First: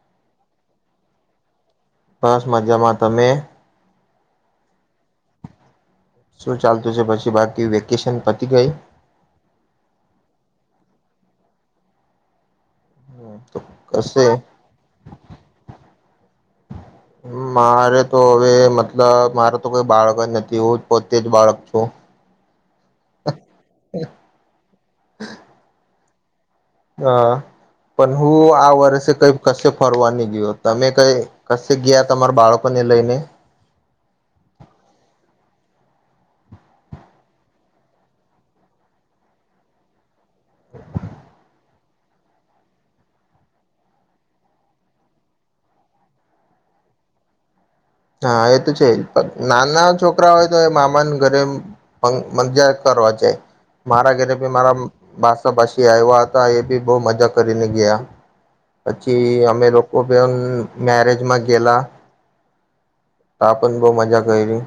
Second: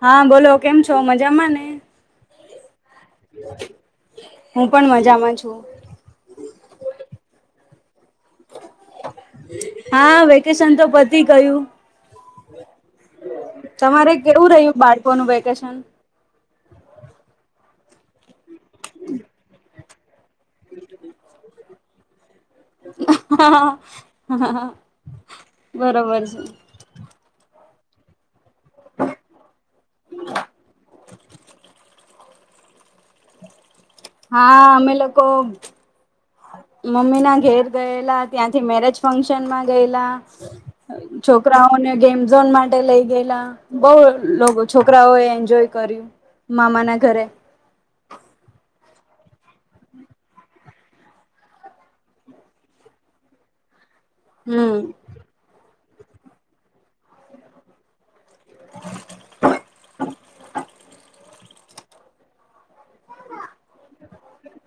હા બોલો, કેમ છો? મજામાં ને? બસ મજામાં. તમે? હું પણ મજામાં છું. શું ચાલતું છે પછી બાકી વે વેકેશન પતી ગયું? કેશન તો પતિ ગયું. તમારે કશે કેવું રહ્યું બાળકોનું વેકેશન? મારે તો હવે મતલબ મારે કોઈ બાળક જ નથ જે હું પોતે જ બાળક છું. [inaudible] હા પણ હું આ વર્ષે કઈ કશે ફરવા ન ગયો તમે કઈ કશે ગયા તમારા બાળકોને લઈને હા અમે લોકો મમ્મી ના ઘેર ગયેલા ત્યાંથી મેરેજ ફંક્શન માં ગયેલા. છોકરા ઓ. ગેમઝોન માટે લઈ ગયેલા બઉ છોકરાઓ એન્જોય કર્યું મામા ના ઘરે હા એ તો છે જ પણ નાના છોકરા હોય તો એ મામાને ઘરે મજજા કરવા જાય મારા ઘરે ભી મારા હમ માસા માસી આવ્યા હતા એ બી બહુ મજા કરીને ગયા પછી અમે લોકો પણ મેરેજમાં ગેલા હ પણ બહુ મજા કરી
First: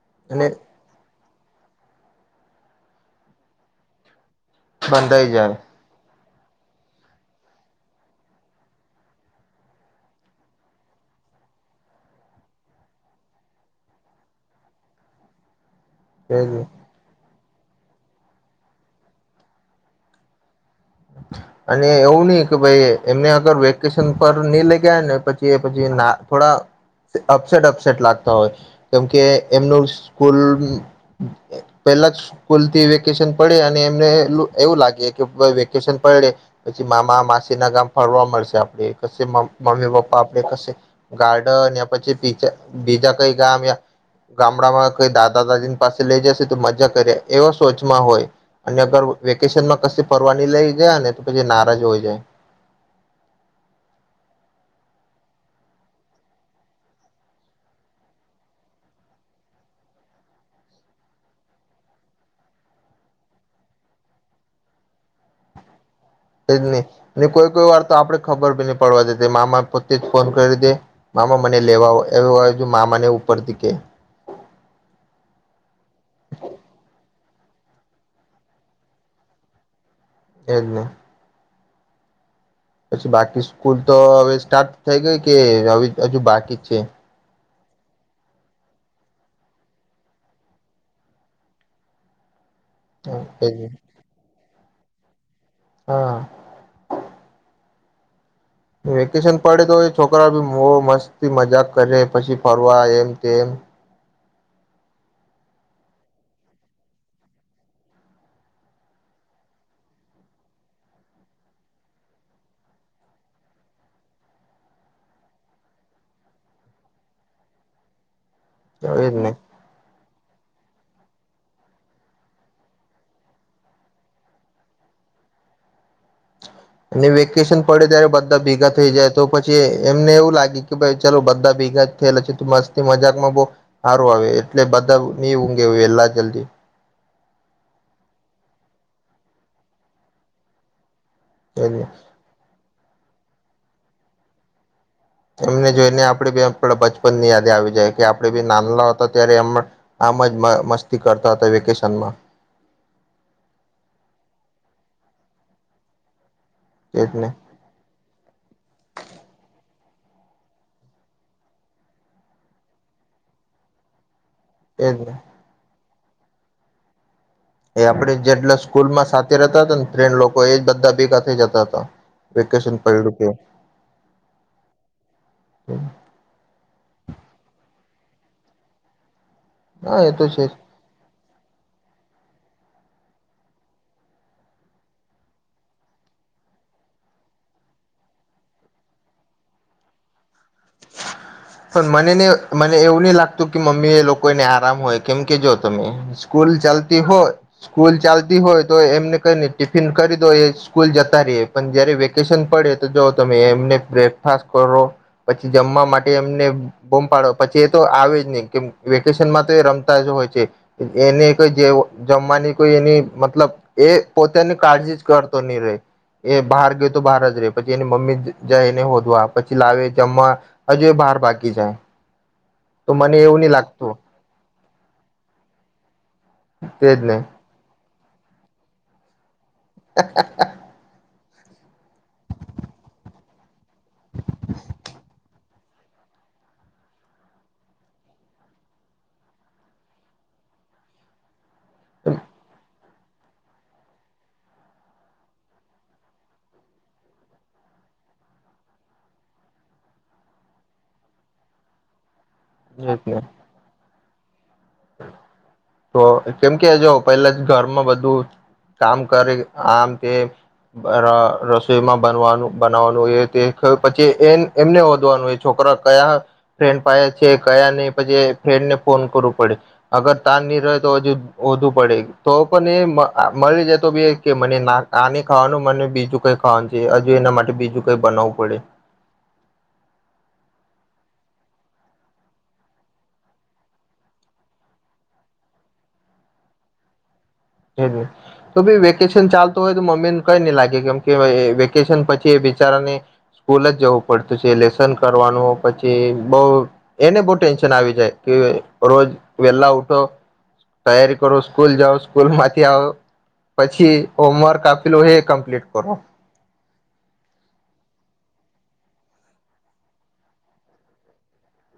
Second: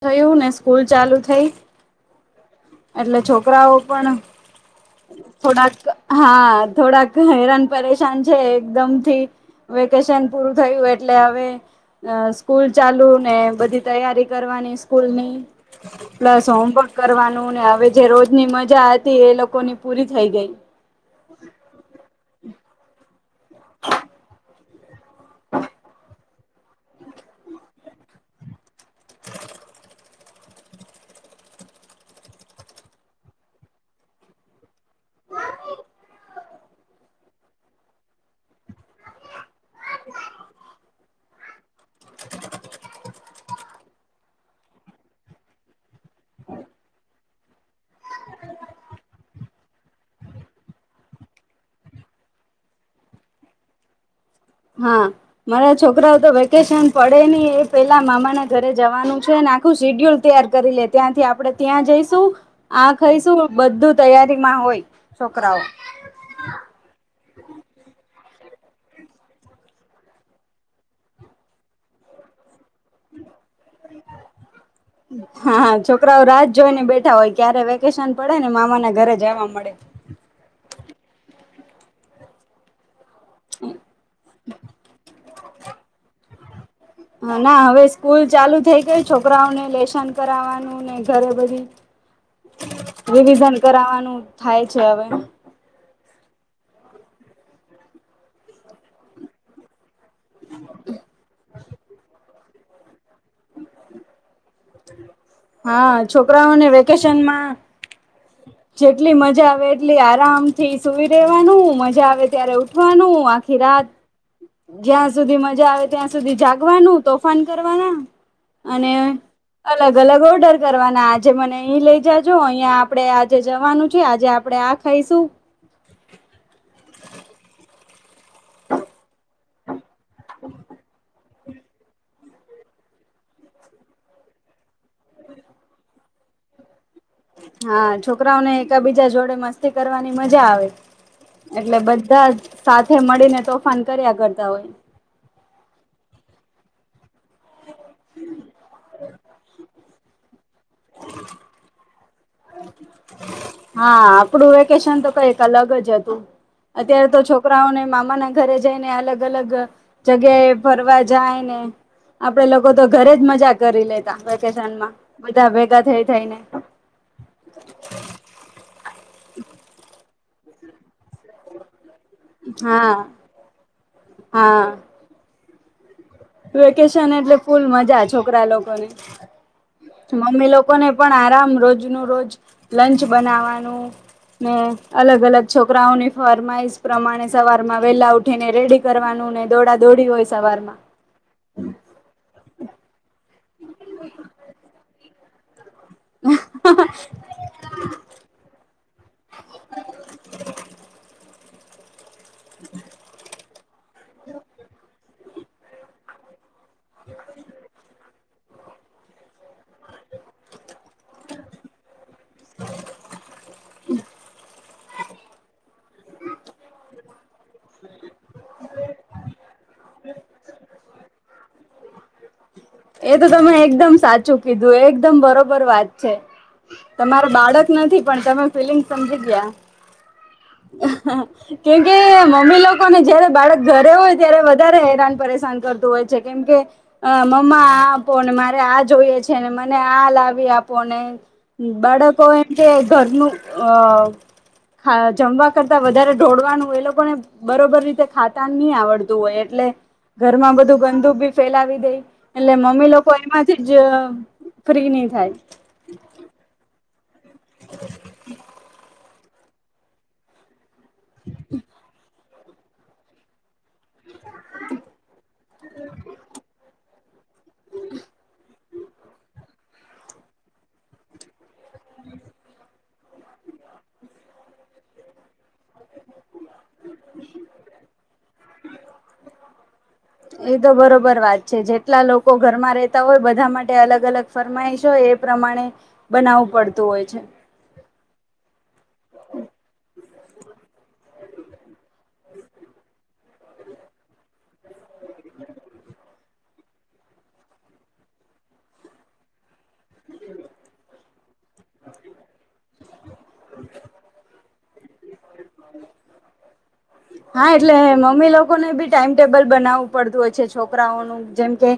થયું અને ને સ્કૂલ ચાલુ થઈ એટલે છોકરાઓ પણ. બંધ થઈ જાય થોડાક હા થોડાક હેરાન પરેશાન છે એકદમ થી વેકેશન પૂરું થયું એટલે હવે સ્કૂલ ચાલુ ને બધી તૈયારી કરવાની સ્કૂલ ની પ્લસ જાય હોમવર્ક કરવાનું નો ને હવે જે રોજની મજા હતી એ લોકોની પૂરી થઈ ગઈ અને એવું નઈ કે ભાઈ એમને અગર વેકેશન પર લઈ ગયા ને પછી પછી ના થોડા અપસેટ અપસેટ લાગતા હોય કેમ કે એમનું સ્કૂલ પેલા જ સ્કૂલ થી વેકેશન પડે અને એમને એવું લાગે કે વેકેશન પડે પછી મામા માસી ના ગામ ફરવા મળશે આપડે ક મમ્મી પપ્પા આપે કશીક ગાર્ડન યા પછી બીજા કઈ ગામયા ગામડામાં કઈ દાદા દાદીની પાસે લઈ જશે તો મજા કરી એ એવા સોચમાં હોય અને અગર વેકેશનમાં કસીક ફરવાની લઈ જાય ને તો પછી નારાજ હોય જાય હા મારા છોકરાઓ તો વેકેશન પડે નહી એ પેલા મામાના ઘરે જવાનું છે આખું શેડ્યુલ તૈયાર કરી લે ત્યાંથી આપડણે ત્યાં જઈશું આ ખાઈશું બધું તૈયારીમાં હોય છોકરાઓ એજ ને કોઈ કોઈ વાર તો આપડે ખબર પડવા દેતી મામા પોતે જ ફોન કરી દે મામા મને લેવા આવો એવ હોય જો મામાને ઉપરથી કે હા હા છોકરાઓ રાહ જોઈ ને બેઠા હોય ક્યારે વેકેશન પડે ને મામાને ઘરે જવા મળે એજ ને પછી બાકી સ્કૂલ તો હવે સ્ટાર્ટ થઈ ગઈ કે હજુ બાકી જ છે હા ના હવે સ્કૂલ ચાલુ થઈ ગઈ છોકરાઓને લેશન કરાવવાનું ને ઘરે બધી એજ રિવિઝન ને. કરવાનું થાય જવે હા વેકેશન પડે તો હોય છોકરા બી બહ મસ્તતી મજાક કરે પછી ફરવા એમ તેમ હા છોકરાઓને વેકેશનમાં જેટલી મજા આવે એટલી આરામથી સુવી રેવાનું મજા આવે ત્યારે ઉઠવાનું આખી રાત જ્યાં સુધી મજા આવે ત્યાં સુધી જાગવાનું તોફાન કરવાના અને એજ ને અલગ અલગ ઓર્ડર કરવાની અને આજે મને અ લઈ જજો અહંયા આપડે આજે જવાનું છે આજે આપડે આ ખાઈશું અને વેકેશન પડે ત્યારે બધા ભેગા થઈ જાય તો પછી એમને એવું લાગે કે ભાઈ ચાલો બધા ભેગા થયેલા છે તો મસ્તી મજાક માં બહ સારું આવે એટલે બધા નહી ઊંઘે એલા જલ્દી હા છોકરાઓને એકબીજા જોડે મસ્તી કરવાની મજા આવે એટલે બધા જ સાચ મળીને તોફાન કર્યા કરતા હોય એમને જોઈને આપડે બેચ ની યાદી આવી જાય કે આપડે બી નાનલો હતો ત્યારે એમ આમ જ થી કરતા હતા વેકેશન માં હા આપડું વેકેશન તો કઈક અલગ જ હતું અત્યારે તો એજને છોકરાઓને મામાના ઘરે જઈને અલગ અલગ જગ્યા એ ફરવા જાય ને આપડે લોકો તો ઘરે જ મજા કરી લે તા વેકેશન માં એજને બધાભેગા થઈ જઈને [inaudible] એ આપડે જેટલા સ્કૂલમાં સા તે રેતા તા ને ફેન લોકો એજ બધા ભેગા થઈ જતા હતા વેકેશન હા પયડુ કે હા હમ વેકેશન એટલે ફૂલ મજા છોકરા લોકોને હા એ તો છે મમ્મી જ લોકોને પણ આરામ રોજ જ નો રોજ લંચ બનાવાનું ને અલગ અલગ છોકરાઓની ફરમાઈશ પ્રમાણે સવારમાં વેલા ઉઠીને રેડી કરવાનું ને દોડા દોડી હોય સવારમાં પણ મને નને મને એવું નહી લાગ તુ કે મમ્મી એ લોકો ને આરામ હોય કેમ કે જો તમે સ્કૂલ ચાલતી હોય સ્કૂલ ચાલતી હોય તો એમને કઈને ટિફિન કરી દો એ સ્કૂલ જતા રેએ પન જયારે વેકે કેશન પડે તો જો તમે એમને બ્રેકફાસ્ટ કરો. પછી જમવા માટે એમને બોમ પાડો પછી એ તો આવે જ નહી કેમ વેકેશનમાં તો એ રમતા જ હોય છે. એને એક જે જમવાની કોઈ એની મતલબ એ પોતાની કાળજી જ કરતો ની રેય એ બહાર ગયો તો બહાર જ રે પછી એની મમ્મી જાય એને હોધવા પછી લાવે જમવા હજુ એ બહાર ભાગી જાય એ મને તો એવું નહી તમે એકદમ લાગતું સાચું કીધું એકદમ બરોબર વાત છે. તેજ ને તમારું બાળક ન નથી પણ તમે ફિલિંગ સમજી ગયા [unintelligible] કેમ કે મમ્મી લોકોને જયારે બાળક ઘરે હોય ત્યારે વ હેરાન પરેશાન કરતું હોય છે. કેમ કે અ મમ્મા આ આપોને મારે આ જોઈએ છેને મને આ લાવી આપોને બાળકો એમ કે ઘરનું અ ખા જમવા કરતા વધારે ઢોળવાનું એ લોકોને બરોબર રીતે ખાતા ની આવડતું હોય એ એટલે ઘરમાં બધું ગંદુ બી ફેલાવી દે એટલે મમ્મી એજ લોકો ને એમાંથી જ ફ્રી નહી થાય તો કેમ કે જો પેલા જ ઘરમાં બધું કામ કરે આમ તેમ બરા રસોઈમાં બનવાનું બનાવાનું એ તે પછી એન એમને હોધવાનું હોય છોકરા કયા ફ્રેન્ડ પાહે છે કયા નહી પછી એ ફ્રેન્ડને ફોન કરું પડે અગર તાન નહી રહે તો હજુ હોધુ પડે તો પણ એ મલી જાય તો બી એ કે મને ના આની ખાવાનું મને બીજું કઈ ખાવાનું છે હજુ એના માટે બીજું કઈ બનાવું પડે. એ તો બરોબર વાત છે જેટલા લોકો ઘરમાં રહેતા હોય બધા માટે અલગ અલગ ફરમાઈશ હોય એ પ્રમાણે બનાવવું પડતું હોય છે. એવું તો બી વેકેશન ચાલતું હોય તો મમ્મીને કઈ ની લાગે કેમ કે વેકેશન પછી એ બિચારાને સ્કૂલ જ જવું પડતું છે લેસ સન કરવાનું પછી બઉ એને બહુ ટેન્શન આવી જાય કે રોજ વેલા ઉઠો તૈયારી કરો સ્કૂલ જાઓ. સ્કૂલમાંથી આવો પછી હોમવર્ક આપ પેલું હે હા એટલે મમ્મી લોક એ લોકો ને બી ટાઈમ ટેબલ બનાવવું પડતું હોય છે છોકરાઓનું જેમકે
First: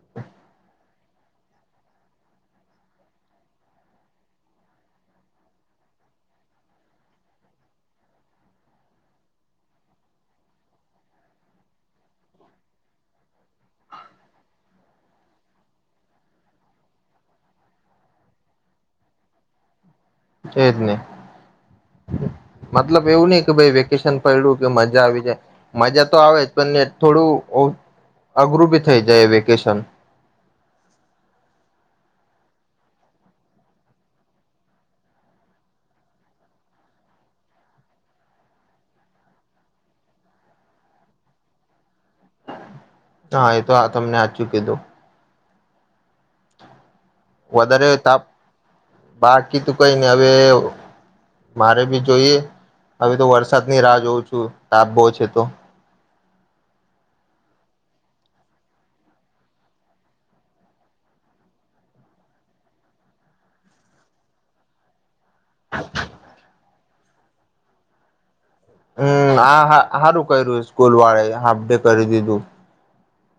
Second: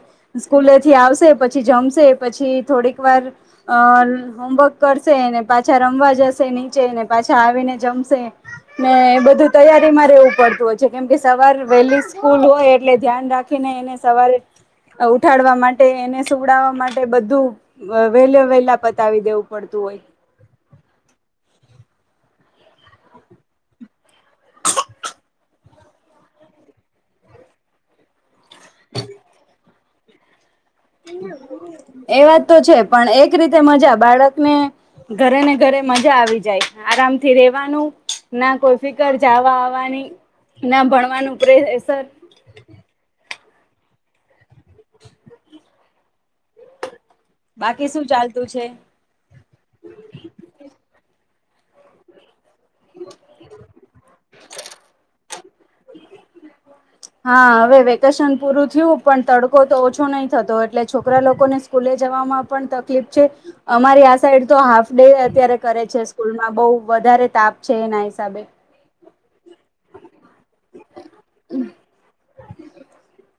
સ્કૂલે થી આવશે પછી જમશે પછી થોડીક વાર અ હોમવર્ક કરશે ને પાછા રમવા જશે નીચે પાછા આવીને જમશે ને એ બધું તૈયારીમાં રહેેવું પડતું હોય છે કેમ કે સવાર વહેલી સ્કૂલ હોય એટલે ધ્યાન રાખીને એને સવારે ઉઠાડવા માટે એને સુવડાવવા માટે બધું અ વહેલો વેલા પતાવી દેવું પડતું હોય છે જ ને મતલબ એવું નઈ કે ભઈ વેકેશન પૈંડુ કે મજા આવી જાય મજા તો આવે જ આપણને થોડું અઘરું બી થઈ જાય વેકેશન એ વાત તો છે પણ એક રીતે મજા બાળકને ઘરે ને ઘરે મજા આવી જાય આરામથી રેવાનું ના કોઈ ફિકર જાવા આવવાની ના ભણવાનું પ્રેસર હા એ તો આ તમને આચું કીધું બાકી વધાર્યો શું તાપ ચાલતું છે બાકી તું કઈની હવે મારે ભી જોઈએ હવે તો વરસાદ ની રાહ જોઉં છું તાપ બોઉ છે તો હા હવે વેકેશન પૂરું થ્યું પણ તડકો તો ઓછો નહી થતો એટલે છોકરા લોકોને સ્કૂલે જવામાં પણ તકલીફ છે અમારી આ સાઈડ તો હાફ ડે એ અત્યારે કરે છે સ્કૂલમાં બહુ વધારે તાપ છે એના હિસાબે હમ આ હા હારું કર્યું સ્કૂલ વાળાએ હાફ ડે કરી દીધું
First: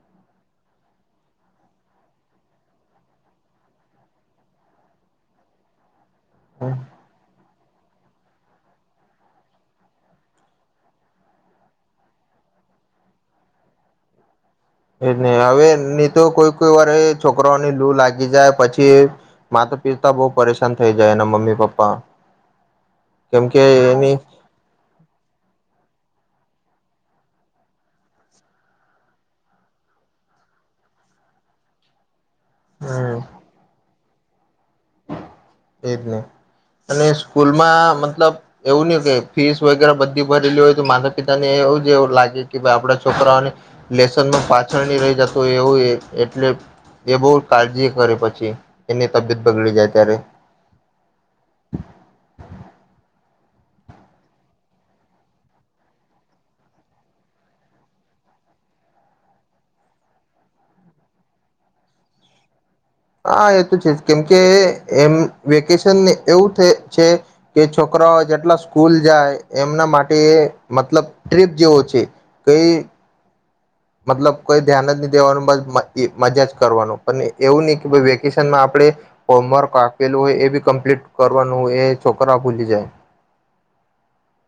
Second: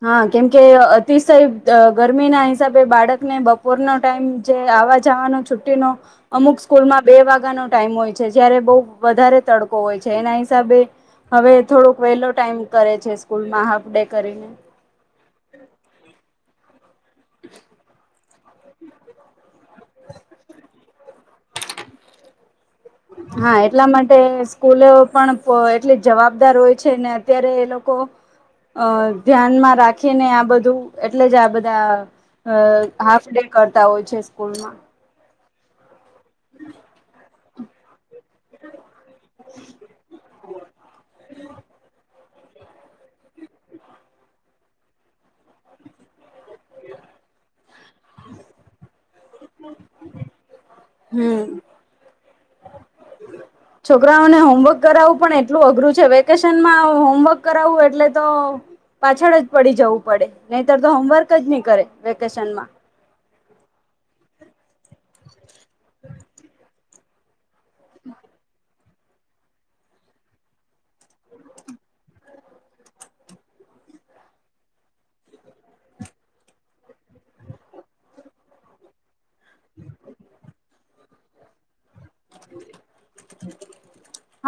હા કેમકે અતિશય અ ગરમી ના હિસાબે બાળકને બપોરનો ટાઈમ જે આવવા જવાનો છુટ્ટીનો અમુક સ્કૂલમાં બે વાગ્યાનો ટાઈમ હોય છે જયારે બહૂ વધારે તડકો હોય છે એના હિસાબે હવે થોડોક વહેલો ટાઈમ કરે છે સ્કૂલમાં હાફ ડે કરીને એ જ નહી હવે નહી તો કોઈ કોઈ વાર છોકરોની લુ લાગ લાગી જાય પછી મા પિતા બહુ પરેશાન થઈ જાય એના મ્મી પાપા હા એટલા માટે સ્કૂલે પણ એટલી જવાબદાર હોય છે ને અત્યારે એ લોકો અ ધ્યાનમાં રાખીને આ બધું એટલે જ આ બધા અ હમ હાફ ડે કરતા હોય છે કોઈમાં એજ નહી અને સ્કૂલમાં મતલબ એવું નહી કે ફીસ વગેરે બધી ભરેલી હોય તો માતા પિતા ને એવું જવું લાગે કે ભા‌ઈ આપડા છોકરાઓને લેસનમાં પાછળની રહી જતું એવું એટલે એ બહુ કાળજી કરે પછી એની તબિયત બગડી જાય ત્યારે હમ છોકરાઓને હોમવર્ક કરાવવું પણ એટલું અઘરું છે વેકેશનમાં હોમવર્ક કરાવવું એટલે તો પાછળ જ પડી જવું પડે નહીતર તો હોમવર્ક જ નહી કરે વેકેશનમાં હા એ તો છે કેમકે એમ વેકેશન એવું છે કે છોકરાઓ જેટલા સ્કૂલ જાય એમના માટે મતલબ ટ્રીપ જેવો છે કઈ મતલબ કોઈ ધ્યાન જ દેવાનું મજા જ કરવાનું પણ એવું નહી કે વેકેશનમાં આપણે હોમવર્ક આપેલું હોય એ બી કમ્પ્લીટ કરવાનું એ છોકરા ભુલી જાય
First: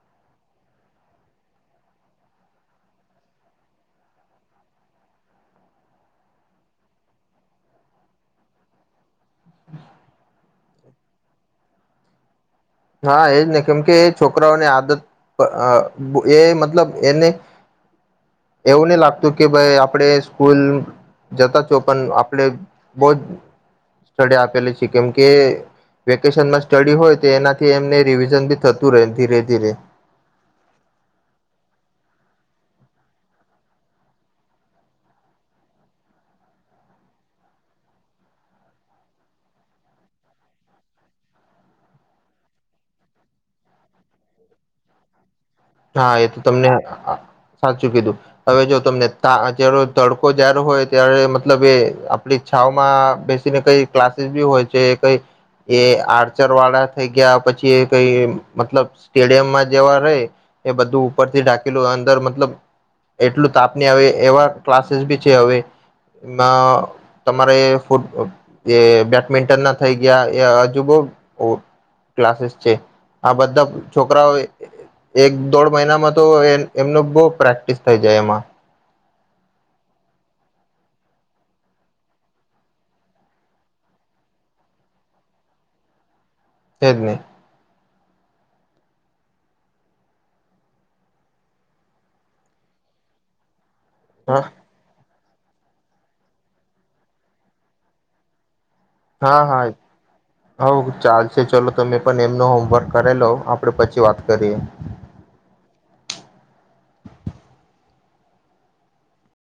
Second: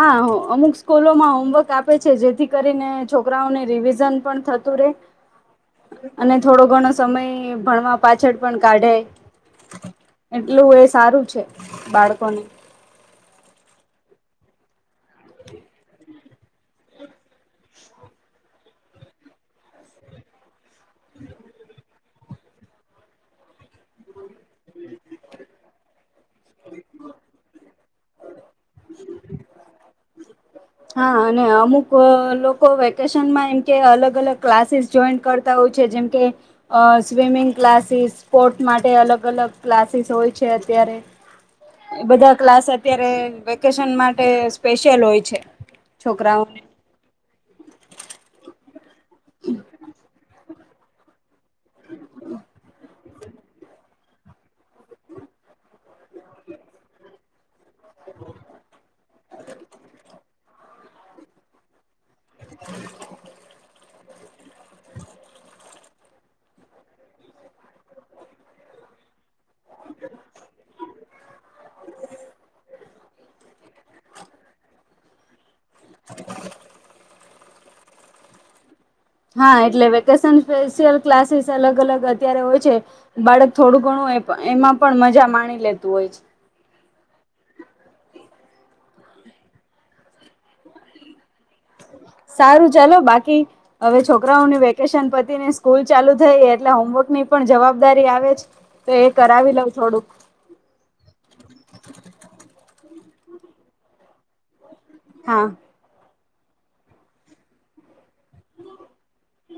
હા અમુક સ્કૂલોમાં હોમવર્ક આપે છે જેથી કરીને છોકરાઓને રિવિઝન પણ થતું રે અને થોડો ઘણો સમય ભણવા પાછળ પણ કાઢે એટલું એ સારું છે બાળકોને હા એજ નહી કેમ કે એ છોકરાઓની આદત અ એ મતલબ એને [inaudible] એવું નહી લાગતું કે ભાઈ આપણેે સ્કૂલ જતા છો પણ આપ આપડે બહ જ ડે આપેલી છે કેમ કે વેકેશનમાં સ્ટડી હોય તો એના એમને રિવિઝન બી થતું રહે ધીરે ધીરે હા અને અમુક લોકો વેકેશનમાં એમ કે અલગ અલગ ક્લાસીસ જોઈન કરતા હોય છે જેમકે અ સ્વિમિંગ ક્લાસીસ સ્પોર્ટ માટે અલગ અલગ ક્લાસીસ હોય છે અત્યારે બધા ક્લાસ અત્યારે વેકેશન માટે સ્પેશિ્યયલ હોય છે હા એ તો છોકરાઓને તમને હાચું કીધું હવે જો તમને જ તડકો જય્યારે હોય ત્યારે મતલબ એ આપડીઈ છાઓમાં બેસીને કઈ ક્લાસીસ બી હોય છે કઈ એ આર્ચરવાળા થઈ ગયા પછી કઈ મતલબ સ્ટેડિયમમાં જેવા રેય એ બધું ઉપરથી ઢાકેલું મતલબ એટલું તાપની આવે એવા ક્લાસિસ બી છેે હવે. ના તમારે ફૂટ એ બે બેટમીન્ટન ના થઈ ગયા એ હજુ બો અ ક્લાસિસ છે. આ બધા છોકરાઓએ એક દોઢ મહિનામાં તો એમનો બો પ્રેક્ટિસ થઈ જાય એમાં. હા, એટલે વેકેશન સ્પેશિયલ ક્લાસિસ અલગ અલગ અત્યારે હોય છે બાળક થોડું ઘણું એ એમાં પણ મજા માણી લેતું હોય છે. તેજ ને સારું ચાલો બાકી હવે હા છોકરાઓની વેકેશન પ પતિ ને સ્કૂલ ચાલુ થઈ એટલે હોમવર્કની પણ જવાબદારી આવેજ. હા હા, હ ચાલશે ચલો તમે પણ એમનો હોમવર્ક કરેલો આપણે પછી વાત કરીએ. હા